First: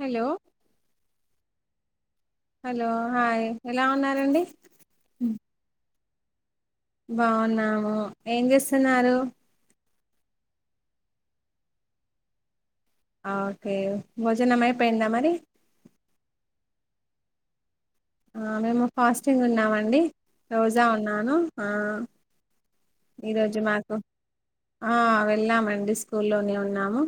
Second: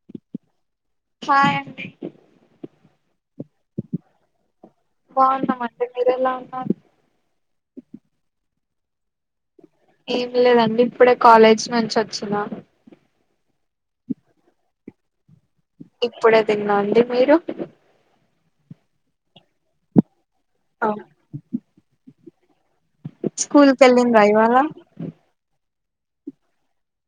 Hello hi అండి hello hi ఎలా ఉన్నారండి బాగున్నాం అండి మీరెలా ఉన్నారు బాగున్నాము ఏం చేస్తున్నారు ఏం లేదండి ఇప్పుడే కాలేజ్ నుంచి వచ్చిన ఓకే భోజనమ అయిపోయిందా మరి ఇప్పుడే తిన్నా అండి మీరు ఆ మేము ఫాస్టింగ్ ఉన్నామండి రోజా ఉన్నాను ఆ ఈరోజు స్కూల్ కి మాకు వెళ్ళిండ్రా ఇవాళ ఆ వెళ్ళామండి స్కూల్లోనే ఉన్నాము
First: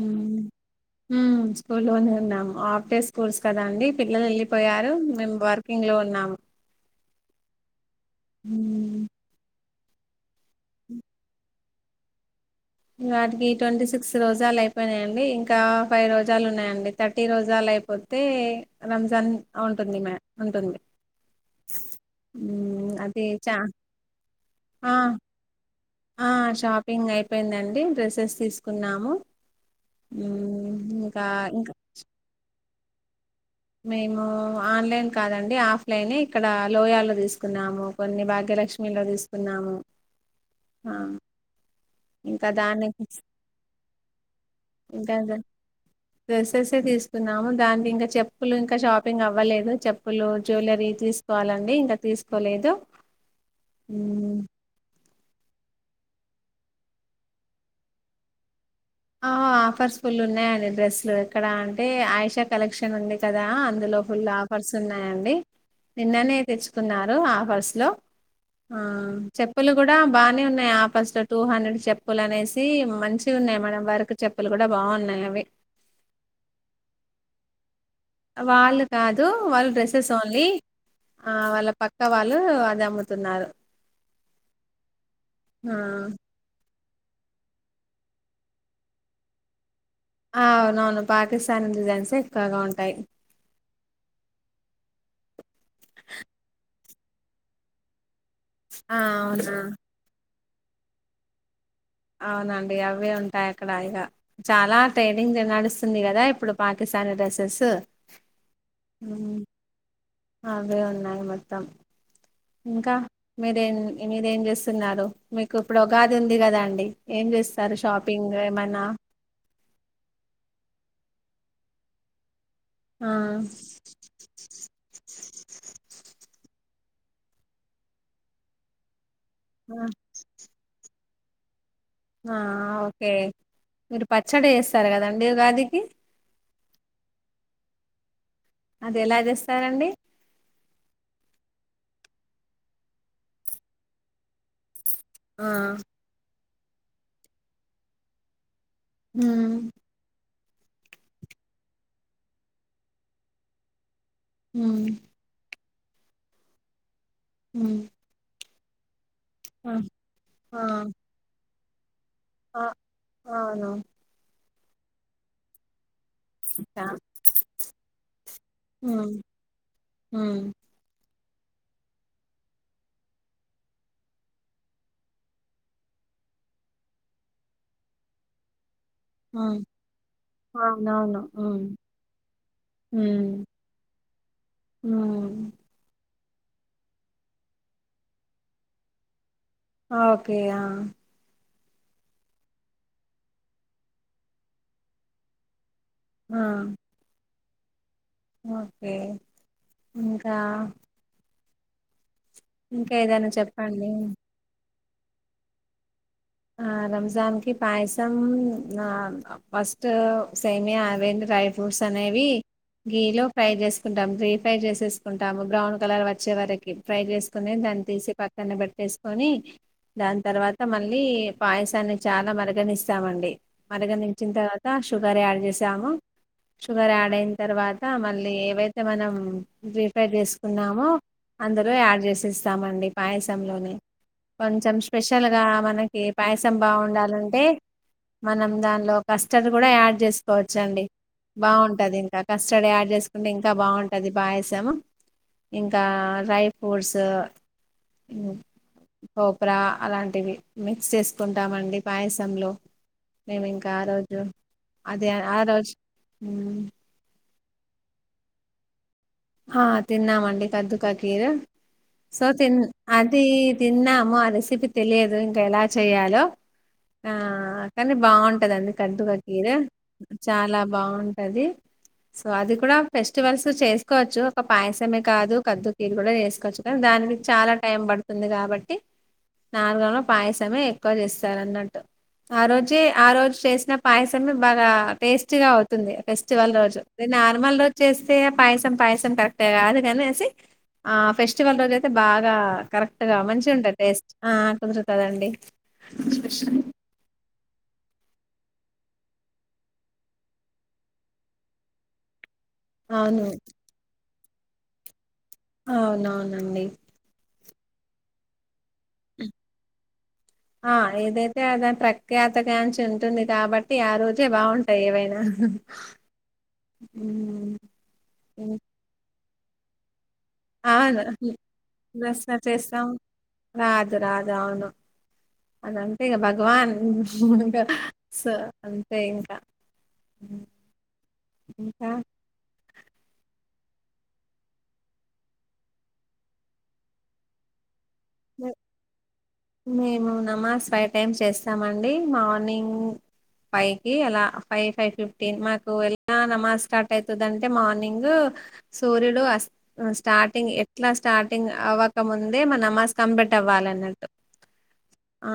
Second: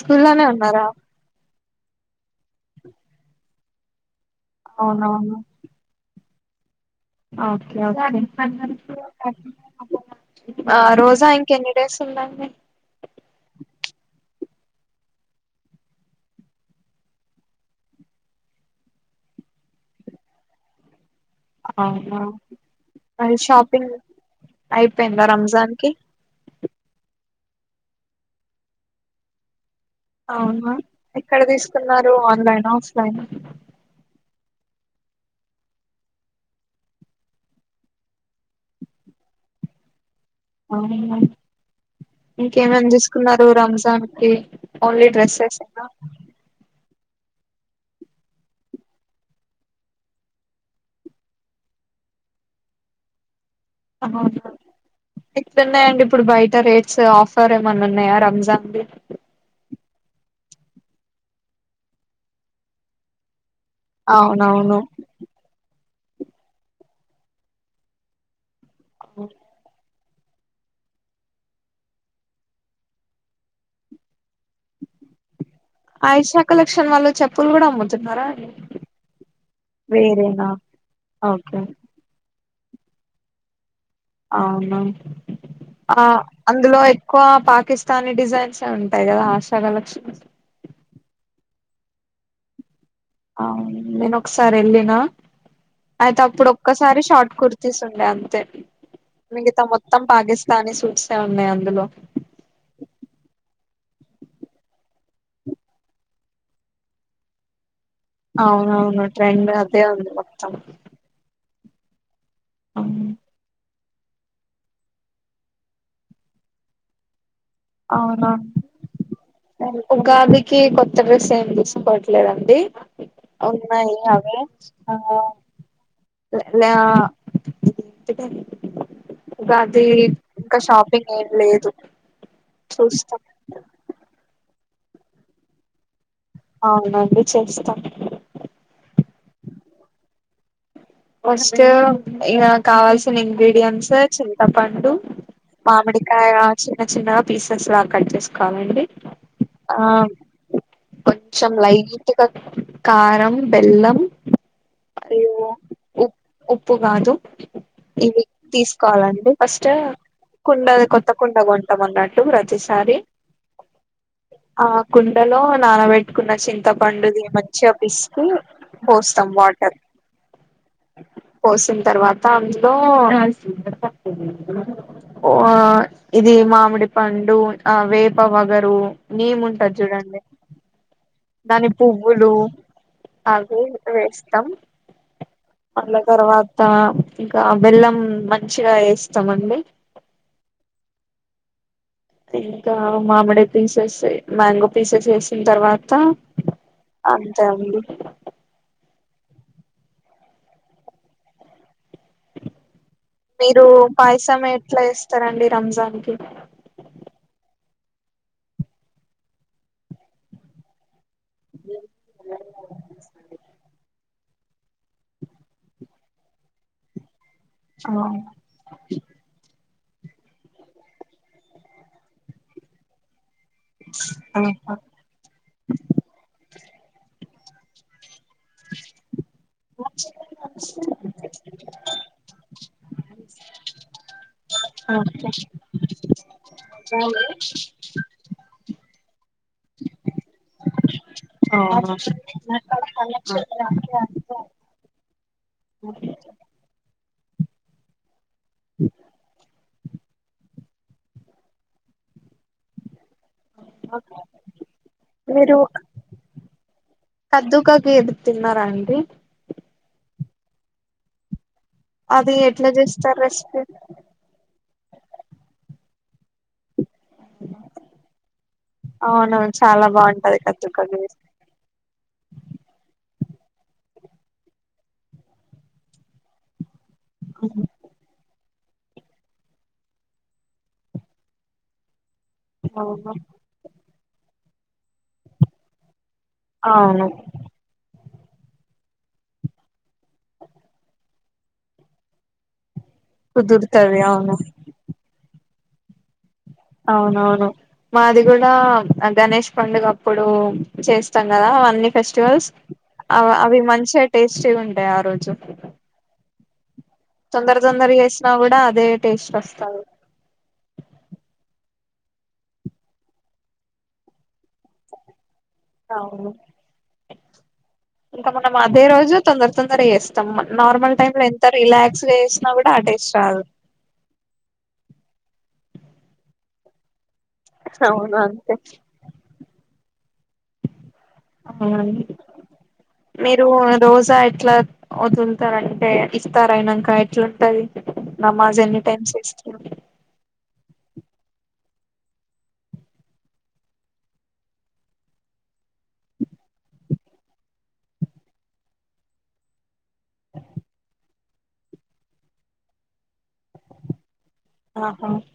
స్కూల్లోనే ఉన్నారా ఊ స్కూల్ లోనే ఉన్నాము ఆఫ్ డే స్కూల్స్ కదా అండి పిల్లలు వెళ్ళి పోయారు మేము అవునవును వర్కింగ్ లో ఉన్నాము ఓకే ఓకే ఉమ్. ఆ రోజా ఇంకెన్ని డేస్ ఉందండి ఇవాటికి ట్వంటీ సిక్స్ రోజాలు అయిపోయినాయండి ఇంకా ఫైవ్ రోజాలు ఉన్నాయండి థర్టీ రోజాలు అయిపోతే రంజాన్ అవుతుంది ఆ ఉంటుంది అవునా మ్మ్, అది చా షాపింగ్ ఆ అయిపోయిందా రంజాన్ కి ఆ షాపింగ్ అయిపోయిందండి డ్రెస్సెస్ తీసుకున్నాము అవునా మ్మ్, ఇంకా ఎక్కడ ఇంకా తీసుకున్నారు ఆన్లైనా ఆఫ్లైనా మేము ఆన్లైన్ కాదండి ఆఫ్లైనే ఇక్కడ లోయాలో తీసుకున్నాము కొన్ని భాగ్యలక్ష్మిలో తీసుకున్నాము ఆ అవును ఇంకా దాన్ని ఇంకేమేమి తీసుకున్నారు రంజాన్ కి ఓన్లీ ఇంకా డ్రెస్సెసేనా డ్రెస్సెసే తీసుకున్నాము దానికి ఇంకా చెప్పులు ఇంకా షాపింగ్ అవ్వలేదు చెప్పులు జ్యవెలరీ తీసుకోవాలండి ఇంకా తీసుకోలేదు అవునా ఎట్లున్నాయండి ఇప్పుడు బయట రేట్స్ ఆఫర్ ఏమన్నా ఉన్నాయా రంజాన్ కి ఆ ఆఫర్స్ ఫుల్లు ఉన్నాయంండి డ్రెస్సులు ఇక్కడ అంటే ఆయేషా కలెక్షన్ ఉంది కదా అందులో ఫుల్ ఆఫర్స్ అవునవును ఉన్నాయండి నిన్ననే తెచ్చుకున్నారు ఆఫర్స్ లో ఆ చెప్పలు కూడా బాగానే ఉన్నాయి ఆఫర్స్ లో టూ హండ్రెడ్ చెప్పులు అనేసి మంచిగున్నాయి మేడం వర్క్ చెప్పులు కూడా బాగున్నాయి అవి ఆయేషా కలక్షన్ వాళ్ళు చెప్పులు కూడా అమ్ము తున్నారా వాళ్ళు కాదు వాళ్ళు డ్రెస్సెస్ ఓన్లీ వేరేనా ఆ ఓకే వాళ్ళ పక్క వాళ్ళ వాళ్లు అది అమ్ముతున్నారు అవునా ఆ అందులో ఎక్కువ పాకిస్తానీ డిజైన్స్ ఉంటాయి కదా ఆషాడ లక్ష్మి సారీ డిజైన్స్ ఎక్కువగా ఉంటాయి అవును నేను ఒకసారి వెళ్లిన అయితే అప్పుడు ఒక్కసారి షార్ట్ కుర్తస్ ఉండే ఆ అవునా మిగతా మొత్తం పాకిస్తానీ సూట్స్ ఉన్నాయి అందులో అవునండి అవి ఉంటాయి అక్కడ ఇగ చాలా ట్రైనింగ్ నడుస్తుంది కదా ఇప్పుడు పాకిస్తాన్ పాకిస్తాన్ డ్రెస్సెస్ అవునవును ట్రెండ్ అదే ఉంది మొత్తం అవి ఉన్నాయి మొత్తం ఇంకా అవును మీరే మీర ఏం చేస్తున్నారు మీకు ఇప్పుడు ఉగాది ఉంది కదా అండి ఏం చేస్తున్నారు అవునా ఉగాదికి కొత్త డ్రెస్ ఏం తీసుకోవట్లేదుండి ఆ అడి ఉన్నాయి అవే ఆ లెహంగాలు ఆ అది ఇంకా షాపింగ్ ఏం లేదు ఆ ఓకే చూస్తాం మీరు పచ్చడి చేస్తారు కదండి ఉగాదికి అవునండి చేస్తాం అది ఎలా చేస్తారండి ఫస్ట్ ఇగా కావాల్సిన ఇంగ్రీడియంట్స్ చింతపండు ఆ మామిడికాయ చిన్న చిన్నగా పీసెస్ లాగా కట్ చేసుకోవాలండి ఉమ్ ఆ కొంచెం లైట్ గా కారం, బెల్లం ఉమ్ ఉప్పు ఉప్పు కాదు ఉ ఇవి తీసుకోవాలండి ఫస్ట్ ఆ కుండది కొత్త కుండ కొంటాం అన్నట్టు ఆ ప్రతిసారి అవునా ఆ కుండలో నానబెట్ పెట్టుకున్న చింతపండుది మంచిగా పిసికి ఉమ్ పోస్తాం వాటర్ ఉమ్ పోసిన తర్వాత అందులో ఆ ఇది మామిడి పండు ఆ వేప వగరు నేమ్ ఉమ్ ఉంటది చూడండి అవునవును ఉమ్ దాని పువ్వులు ఉమ్ అది వేస్తాం ఉమ్ తర్వాత ఇంకా బెల్లం మంచిగా ఏస్తాం ఓకే ఆ ఇంకా మామిడి పీసెస్ మ్యాంగో పీసెస్ వేసిన తర్వా ఆ అంతే అండి ఓకే ఇంకా ఇంకేదన్న మీరు చెప్పండి పాయసం ఎట్లా చేస్తారండి రంజాన్ కి ఆ రంజాన్కి పాయసం ఫస్ట్ సేమియా అవే డ్రై ఫ్రూట్స్ అనేవి గియ లో ఫ్రై చేసుకుంటాం డి ఫ్రై చేసేసుకుంటాము బ్రౌన్ కలర్ వచ్చే వరకి ఫ్రై చేస్ దాన్ని ఆ తీసి పక్కన పెట్టేసుకొని దాని తర్వాత మళ్ పాయసాన్ని చాలా మరగనిస్తామండి మరగనించిన ఆ తర్వాత షుగర్ యాడ్ చేసాము షుగర్ యాడ్ అయిన తర్వాత మళ్ళీ ఏవైతే మనం రీ ఫ్రై చేసుకున్నామో అందులో యాడ్ చేసిస్తామండి పాయసం లోనే కొంచెం స్పెషల్ గా మనకి పాయసం బాగుండాలంటే మనం దాన్ లో కస్టర్డ్ కూడా యాడ్ చేసుకోవచ్చు అండి బాగుంటది ఇంకా కస్టర్డ్ యాడ్ చేసుకుంటే ఇంకా బాగుంటది పాయసం ఇంకా డ్రై ఫ్రూట్స్ కోప్ర అలాంటివి మిక్స్ చేసుకుంటామండి పాయసంలో మేమి ఇంకా ఆ రోజు అదే ఆ రోజు కద్దుకకీర్ తిన్నారా అండి ఆ తిన్నామండి కద్దుక కీర్ సో అది తిన్ ఎట్లా చేస్తారు అది రెసిపీ తిన్నాము ఆ రెసిపీ తెలియదు ఇంకా ఎలా చెయలో ఆ కానీ బాగుంటదిండి అవును కద్దుగాకీర్ చాలా బాగుంటది చాలా కద్దుకా కీర్ బాగుంటది సో అది కూడా పెస్ చేసుకోవచ్చు ఒక పాయసమే కాదు కద్దుకీరు కూడా చేసుకోవచ్చు కానీ దాని చాలా టైం పడుతుంది కాబట్టి నార్మల్గా పాయసమే ఎక్కువ చేస్తారు అన్నట్టు ఆ రోజే ఆ అవును రోజు చేసిన పాయసమే బాగా టేస్టీగా అవుతుంది ఫెస్టివల్ రోజు నార్మల్ రోజు చేస్తే పై పాయసం కరెక్టే కాదు గా అనేసి ఫెస్టివల్ రోజు అయితే బాగా కరె మంచిగా ఉంటాది కుదురుతది టేస్ట్ ఆ అవును కుదరుతాదండి. అవునవును మాది కూడా గణేష్ పండుగ అప్పుడు చేస్తాం కదా అన్ని ఫెస్టివల్స్ అవును అవి మంచిగా టేస్టీగా ఉంటాయి, ఆ రోజు అవునవునండి. తొందర తొందరగా చేసినా కూడా అదే టేస్ట్ వస్తాది. ఆ ఏదైతే అదే ప్రఖ్యాతగాంచి ఉంటుంది కాబట్టి ఆ రోజే బాగుంటాయ్ ఏవైనా అవును ఉమ్ ఇంకా మనం అదే రోజు తొందర తొందర చేేస్ నార్మల్ అవును టైమ్ ల ఎంత రిలాక్స్గా రస్నా చేసినా కూడా ఆ చేస్తాం టేస్ట్ రాదు. అదంతేగా భగవాన్ ఇంకా స అంతే ఇంకా ఇంకా మీరు రోజా ఎట్లా వదులుతారంటే ఇస్తార అయినంక ఎట్లుంటది. నమాజ్ ఎన్ని టైమ్స్ చేస్ మేము నమాజ్ ఫైవ్ టైమ్స్ చేస్తామండి మార్నింగ్ ఫైవ్ కి అలా ఫైవ్ ఫైవ్ ఫిఫ్టీన్ మా ఎలా నమాజ్ స్టార్ట్ అయితది అంటే మార్నింగ్ సూర్యుడు అస్ స్టార్టింగ్ ఎట్లా స్టార్టింగ్ అవ్వకముందే మన నమాజ్ కంపెట్ అవ్వాల అన్నట్టు. ఆహా ఆ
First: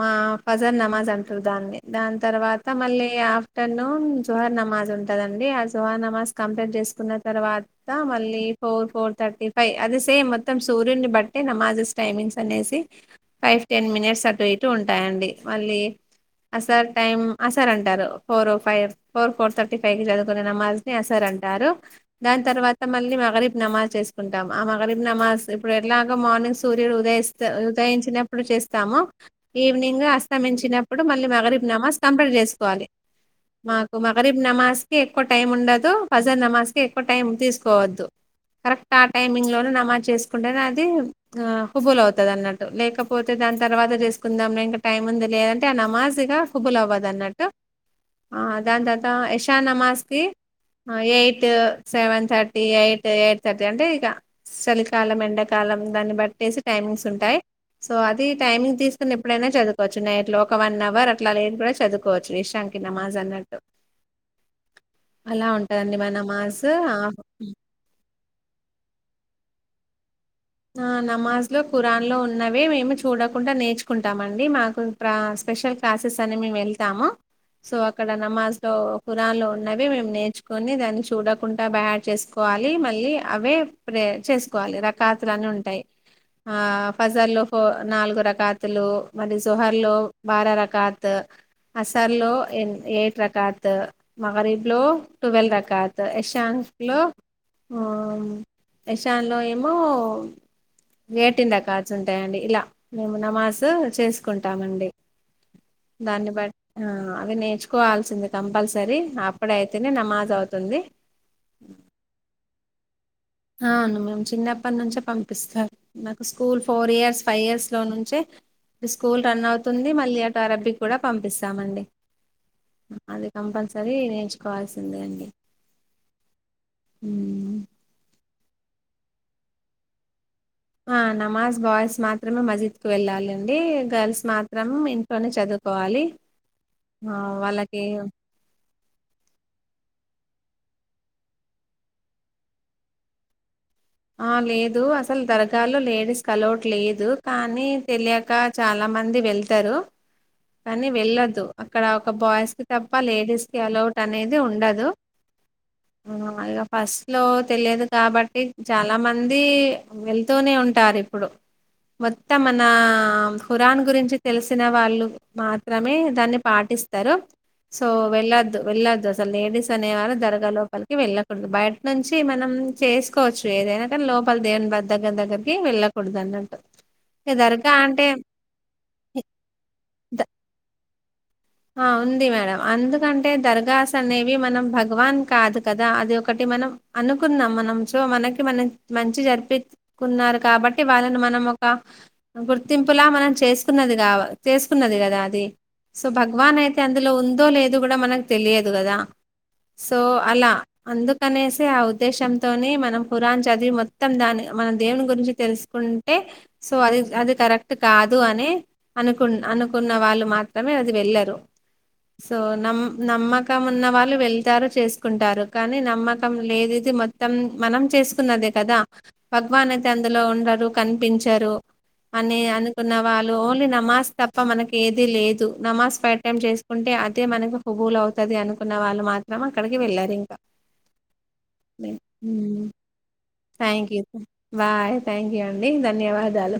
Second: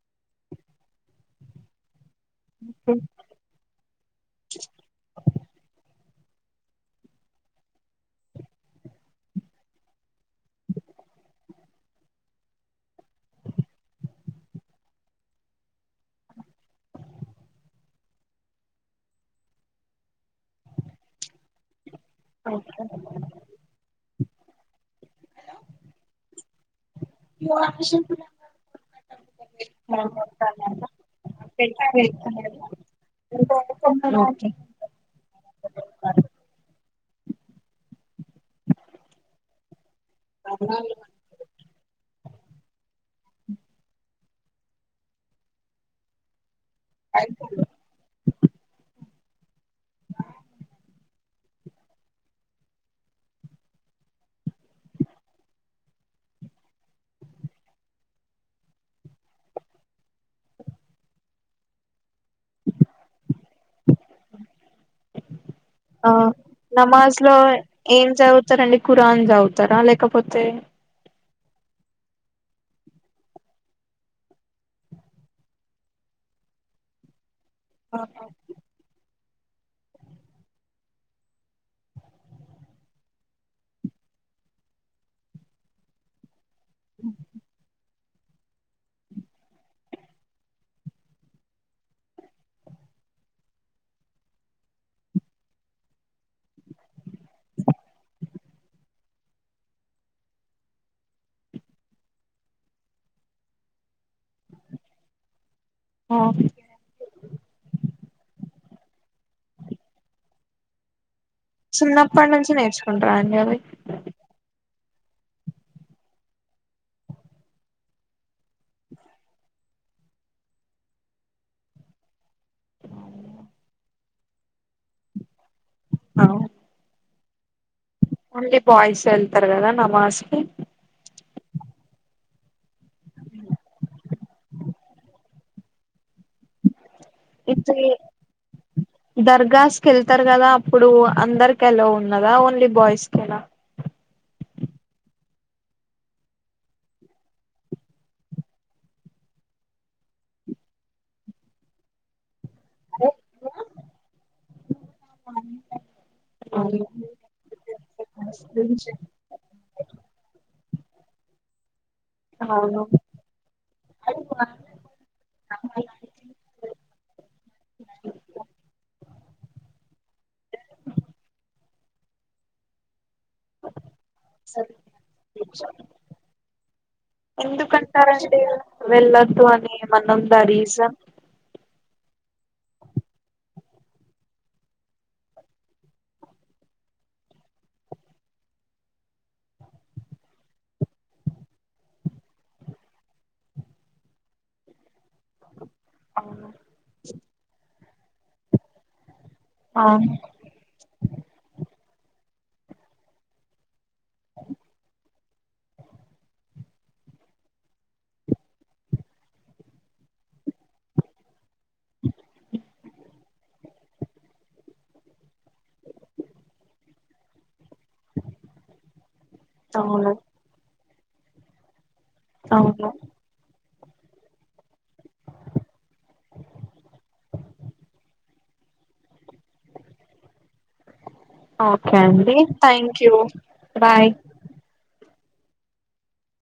మా ఫజర్ నమాజ్ అంటారు దాన్ని దాన్ తర్వాత మళ్ళీ ఆఫ్టర్నూన్ జుహార్ నమాజ్ ఉంటదండి ఆ జుహర్ నమాజ్ కంపెట్ చేసుకున్న తర్వాత మళ్ళీ ఫోర్ ఫోర్ థర్టీ ఫైవ్ అది సేమ్ మొత్తం సూర్యుని బట్టే నమాజెస్ టైమింగ్స్ అనేసి ఫైవ్ టెన్ మినిట్స్ అటు ఇటు ఉంటాయండి మళ్ళీ అసార్ టైమ్ అసార్ అంటారు four five four four thirty five కి చదువుకునే నమాజ్ ని అసార్ అంటారు దాని తర్వాత మళ్ళీ మగరీబ్ నమాజ్ చేసుకుంటాం ఆ మగరీబ్ నమాజ్ ఇప్పుడు ఎట్లాగ మార్నింగ్ సూర్యుడు ఉదయ్ ఇస్త ఉ ఉదయించినప్పుడు చేస్తామో ఈవినింగ్ అస్తమించినప్పుడు మళ్ళీ మగరీబ్ నమాజ్ కంపెట్ చేసుకోవా మాకు మగరీబ్ ఓకే నమాజ్ కి ఎక్కువ టైమ్ ఉండదు ఫజల్ నమాజ్ కి ఎ ఎక్కువ టైం తీసుకోవద్దు కరెక్ట్ ఆ టైమింగ్లోనే నమాజ్ చేసుకుంటేనే అది ఆ కుుబుల్ అవుతది అన్నట్టు లేకపోతే దాని తర్వాత చేసుకుందాము ఇంకా టైం ఉంది లే అంటే ఆ నమాజ్ ఇగ హుబులోవదు అన్నట్టు దాని తర్వాత యశానమాస్తి eight seven thirty eight eight thirty అంటే ఇక సలికాలం ఎండకాలం దాన్ని బట్ ట్టేసి టైమింగ్స్ ఉంటాయ్. సో అది టైమింగ్ తీసుకుని ఎప్పుడైనా చదుకోవచ్చు నైట్ లో ఒక వన్ అవర్ అట్లా లేచి కూడా చదువుకోవచ్చు ఇష్ ంకి నమాజ్ అన్నట్టు. అలా ఉంటదండి ఆ మన నమాజ్ ఆ నమాజ్ లో ఏం చవుతారండి ఖురాన్ చవుతా తరా లేక ఆ నమాజ్ లో కురాన్ లో ఉన్నవే మేము చూడకుండా నేర్చుకుంటామండి మాకు ప్రా స్పెషల్ క్లాసెస్ అని వెళ్తాము సో అక్కడ నమాజ్ తో దానిలో ఉన్నవి మేము నేర్చుకొని దాన్ని చూడకుండా బైహాడ్ చేసుకోవాలి మళ్ళీ అవే ప్రే చేసుకోవాలి రకాతులున్నంటాయ్ ఆ ఫజర్ లో ఫో నాలుగు రకాతులు మరి సుహర్ లో భార రకాత్ అసర్ లో ఎ ఎయిట్ రకాత్ మగరీబ్ లో టువల్ రకాత్ యశాంక్ లో ఎషాన్ లో ఏమో వేటింద కాచుంటాయండి ఇలా మేము నమాజు చేసుకుంటామండి. దాన్ని బట్ అవి నేర్చుకోవాల్సిందే కంపల్స సరి అప్పుడైతేనే నమాజ్ అవుతుంది. చిన్నాప్పడు నుంచి నేర్చు అవును మేం చిన్నప్ నుంచే పంపిస్తారు నాకు school four years five years లో నుంచే స్కూల్ రన్ అవుతుంది మళ్ళీ అటు అరబ్బీ కూడా పంపిస్తామండి అది కంపల్సరీ నేర్చుకోవాల్సిందే అండి అవ్ హ మళ్ళీ బాయ్స్ వెళ్తారు కదా నమాజ్ కి ఆ నమాజ్ బాయ్స్ మాత్రమే మజిద్ కు వెళ్ళాలండి గర్ల్స్ మాత్రం ఇంట్లోనే చదువు కోవాలి ఆ వాళ్ళకి ఇది దర్గాస్ కి వెళ్తారు కదా అప్పుడు అందరికి ఎలో ఉన్నదా ఓన్లీ బాయ్స్ కే న ఆ లేదు అసలు దర్గాలో లేడీస్ కి ఎలౌట్ లేదు కానీ తెలియక చాలా మంది వెళ్తారు కానీ వెళ్ళొదు అక్కడ ఒక బాయ్స్ తప్ప లేడీస్ కి ఎలౌట్ అనేది ఉండదు ఆ ఇగ ఫస్ట్ లో తెలియదు కాబట్టి చాలా మంది వెళ్తూనే ఉంట టారు ఇప్పుడు మొత్తం మన అవును ఖురాన్ గురించి తెలిసిన వాళ్ళు మాత్రమే దాన్ని పాటిస్తారు సో వెళ్ళద్దు వెళ్ళద్ అసలు లేడీస్ అనేవారు దర్గా లోపలికి వెళ్ళకూడదు బయట నుంచి మనం చేసి కోవచ్చు ఏదైనా కానీ లోపల్ దేవుని బా దగ్గర దగ్గరికి వెళ్కూడదు అన్నట్టు ఇగ దర్గా అంటే ఎందుకంటారంటడి వెళ్లొద్దు అని మనం ద రీజన్ ఆ ఉంది మేడం అందుకంటే దర్గాస్ అనేవి మనం భగవాన్ కాదు కదా అది ఒకటి మనం అనుకున్నాం మనం సో మనకి మనం మంచి జరిపించుకున్నారు కాబట్టి వాళ్ళని మనం ఒక గుర్తింపులా మనం చేసుకున్నది కా చేసుకున్నది కదా అది సో భగవాన్ అయితే అందులో ఉందో లేదో కూడా మనకు తెలియదు కదా సో అలా అందుకనేసే ఆ ఉద్దేశంతోని మనం ఖురాన్ చదివి మొ త్తం దాని మన దేవుని గురించి తెలుసుకుంటే సో అది అది కరెక్ట్ కాదు అనె అనుకు అనుకున్న వాళ్ళు మాత్రమే వెళ్ళరు సో నమ్ నమ్మకం ఉన్న వాళ్ళు వెళ్తారు చేసుకుంటారు కానీ నమ్మకం లేనిది మొత్తం మనం చేసుకున్నదే కదా భగవాన్ అయితే అవును అందులో ఉండరు కనిపించరు అని అవును అనుకున్న వాళ్ళు ఓన్లీ నా మాస్క్ తప్ప మనకి ఏది లే నమాజ్ పెట్ట టైం చేసుకుంటే అదే మనకు హుబవులు అవుతది అను కున్న వాళ్ళు మాత్రం అక్కడికి వెళ్ళారు ఇంకా ఓకే అండి థ్యాంక్యూ బాయ్ థ్యాంక్యూ అండి ధన్యవాదాలు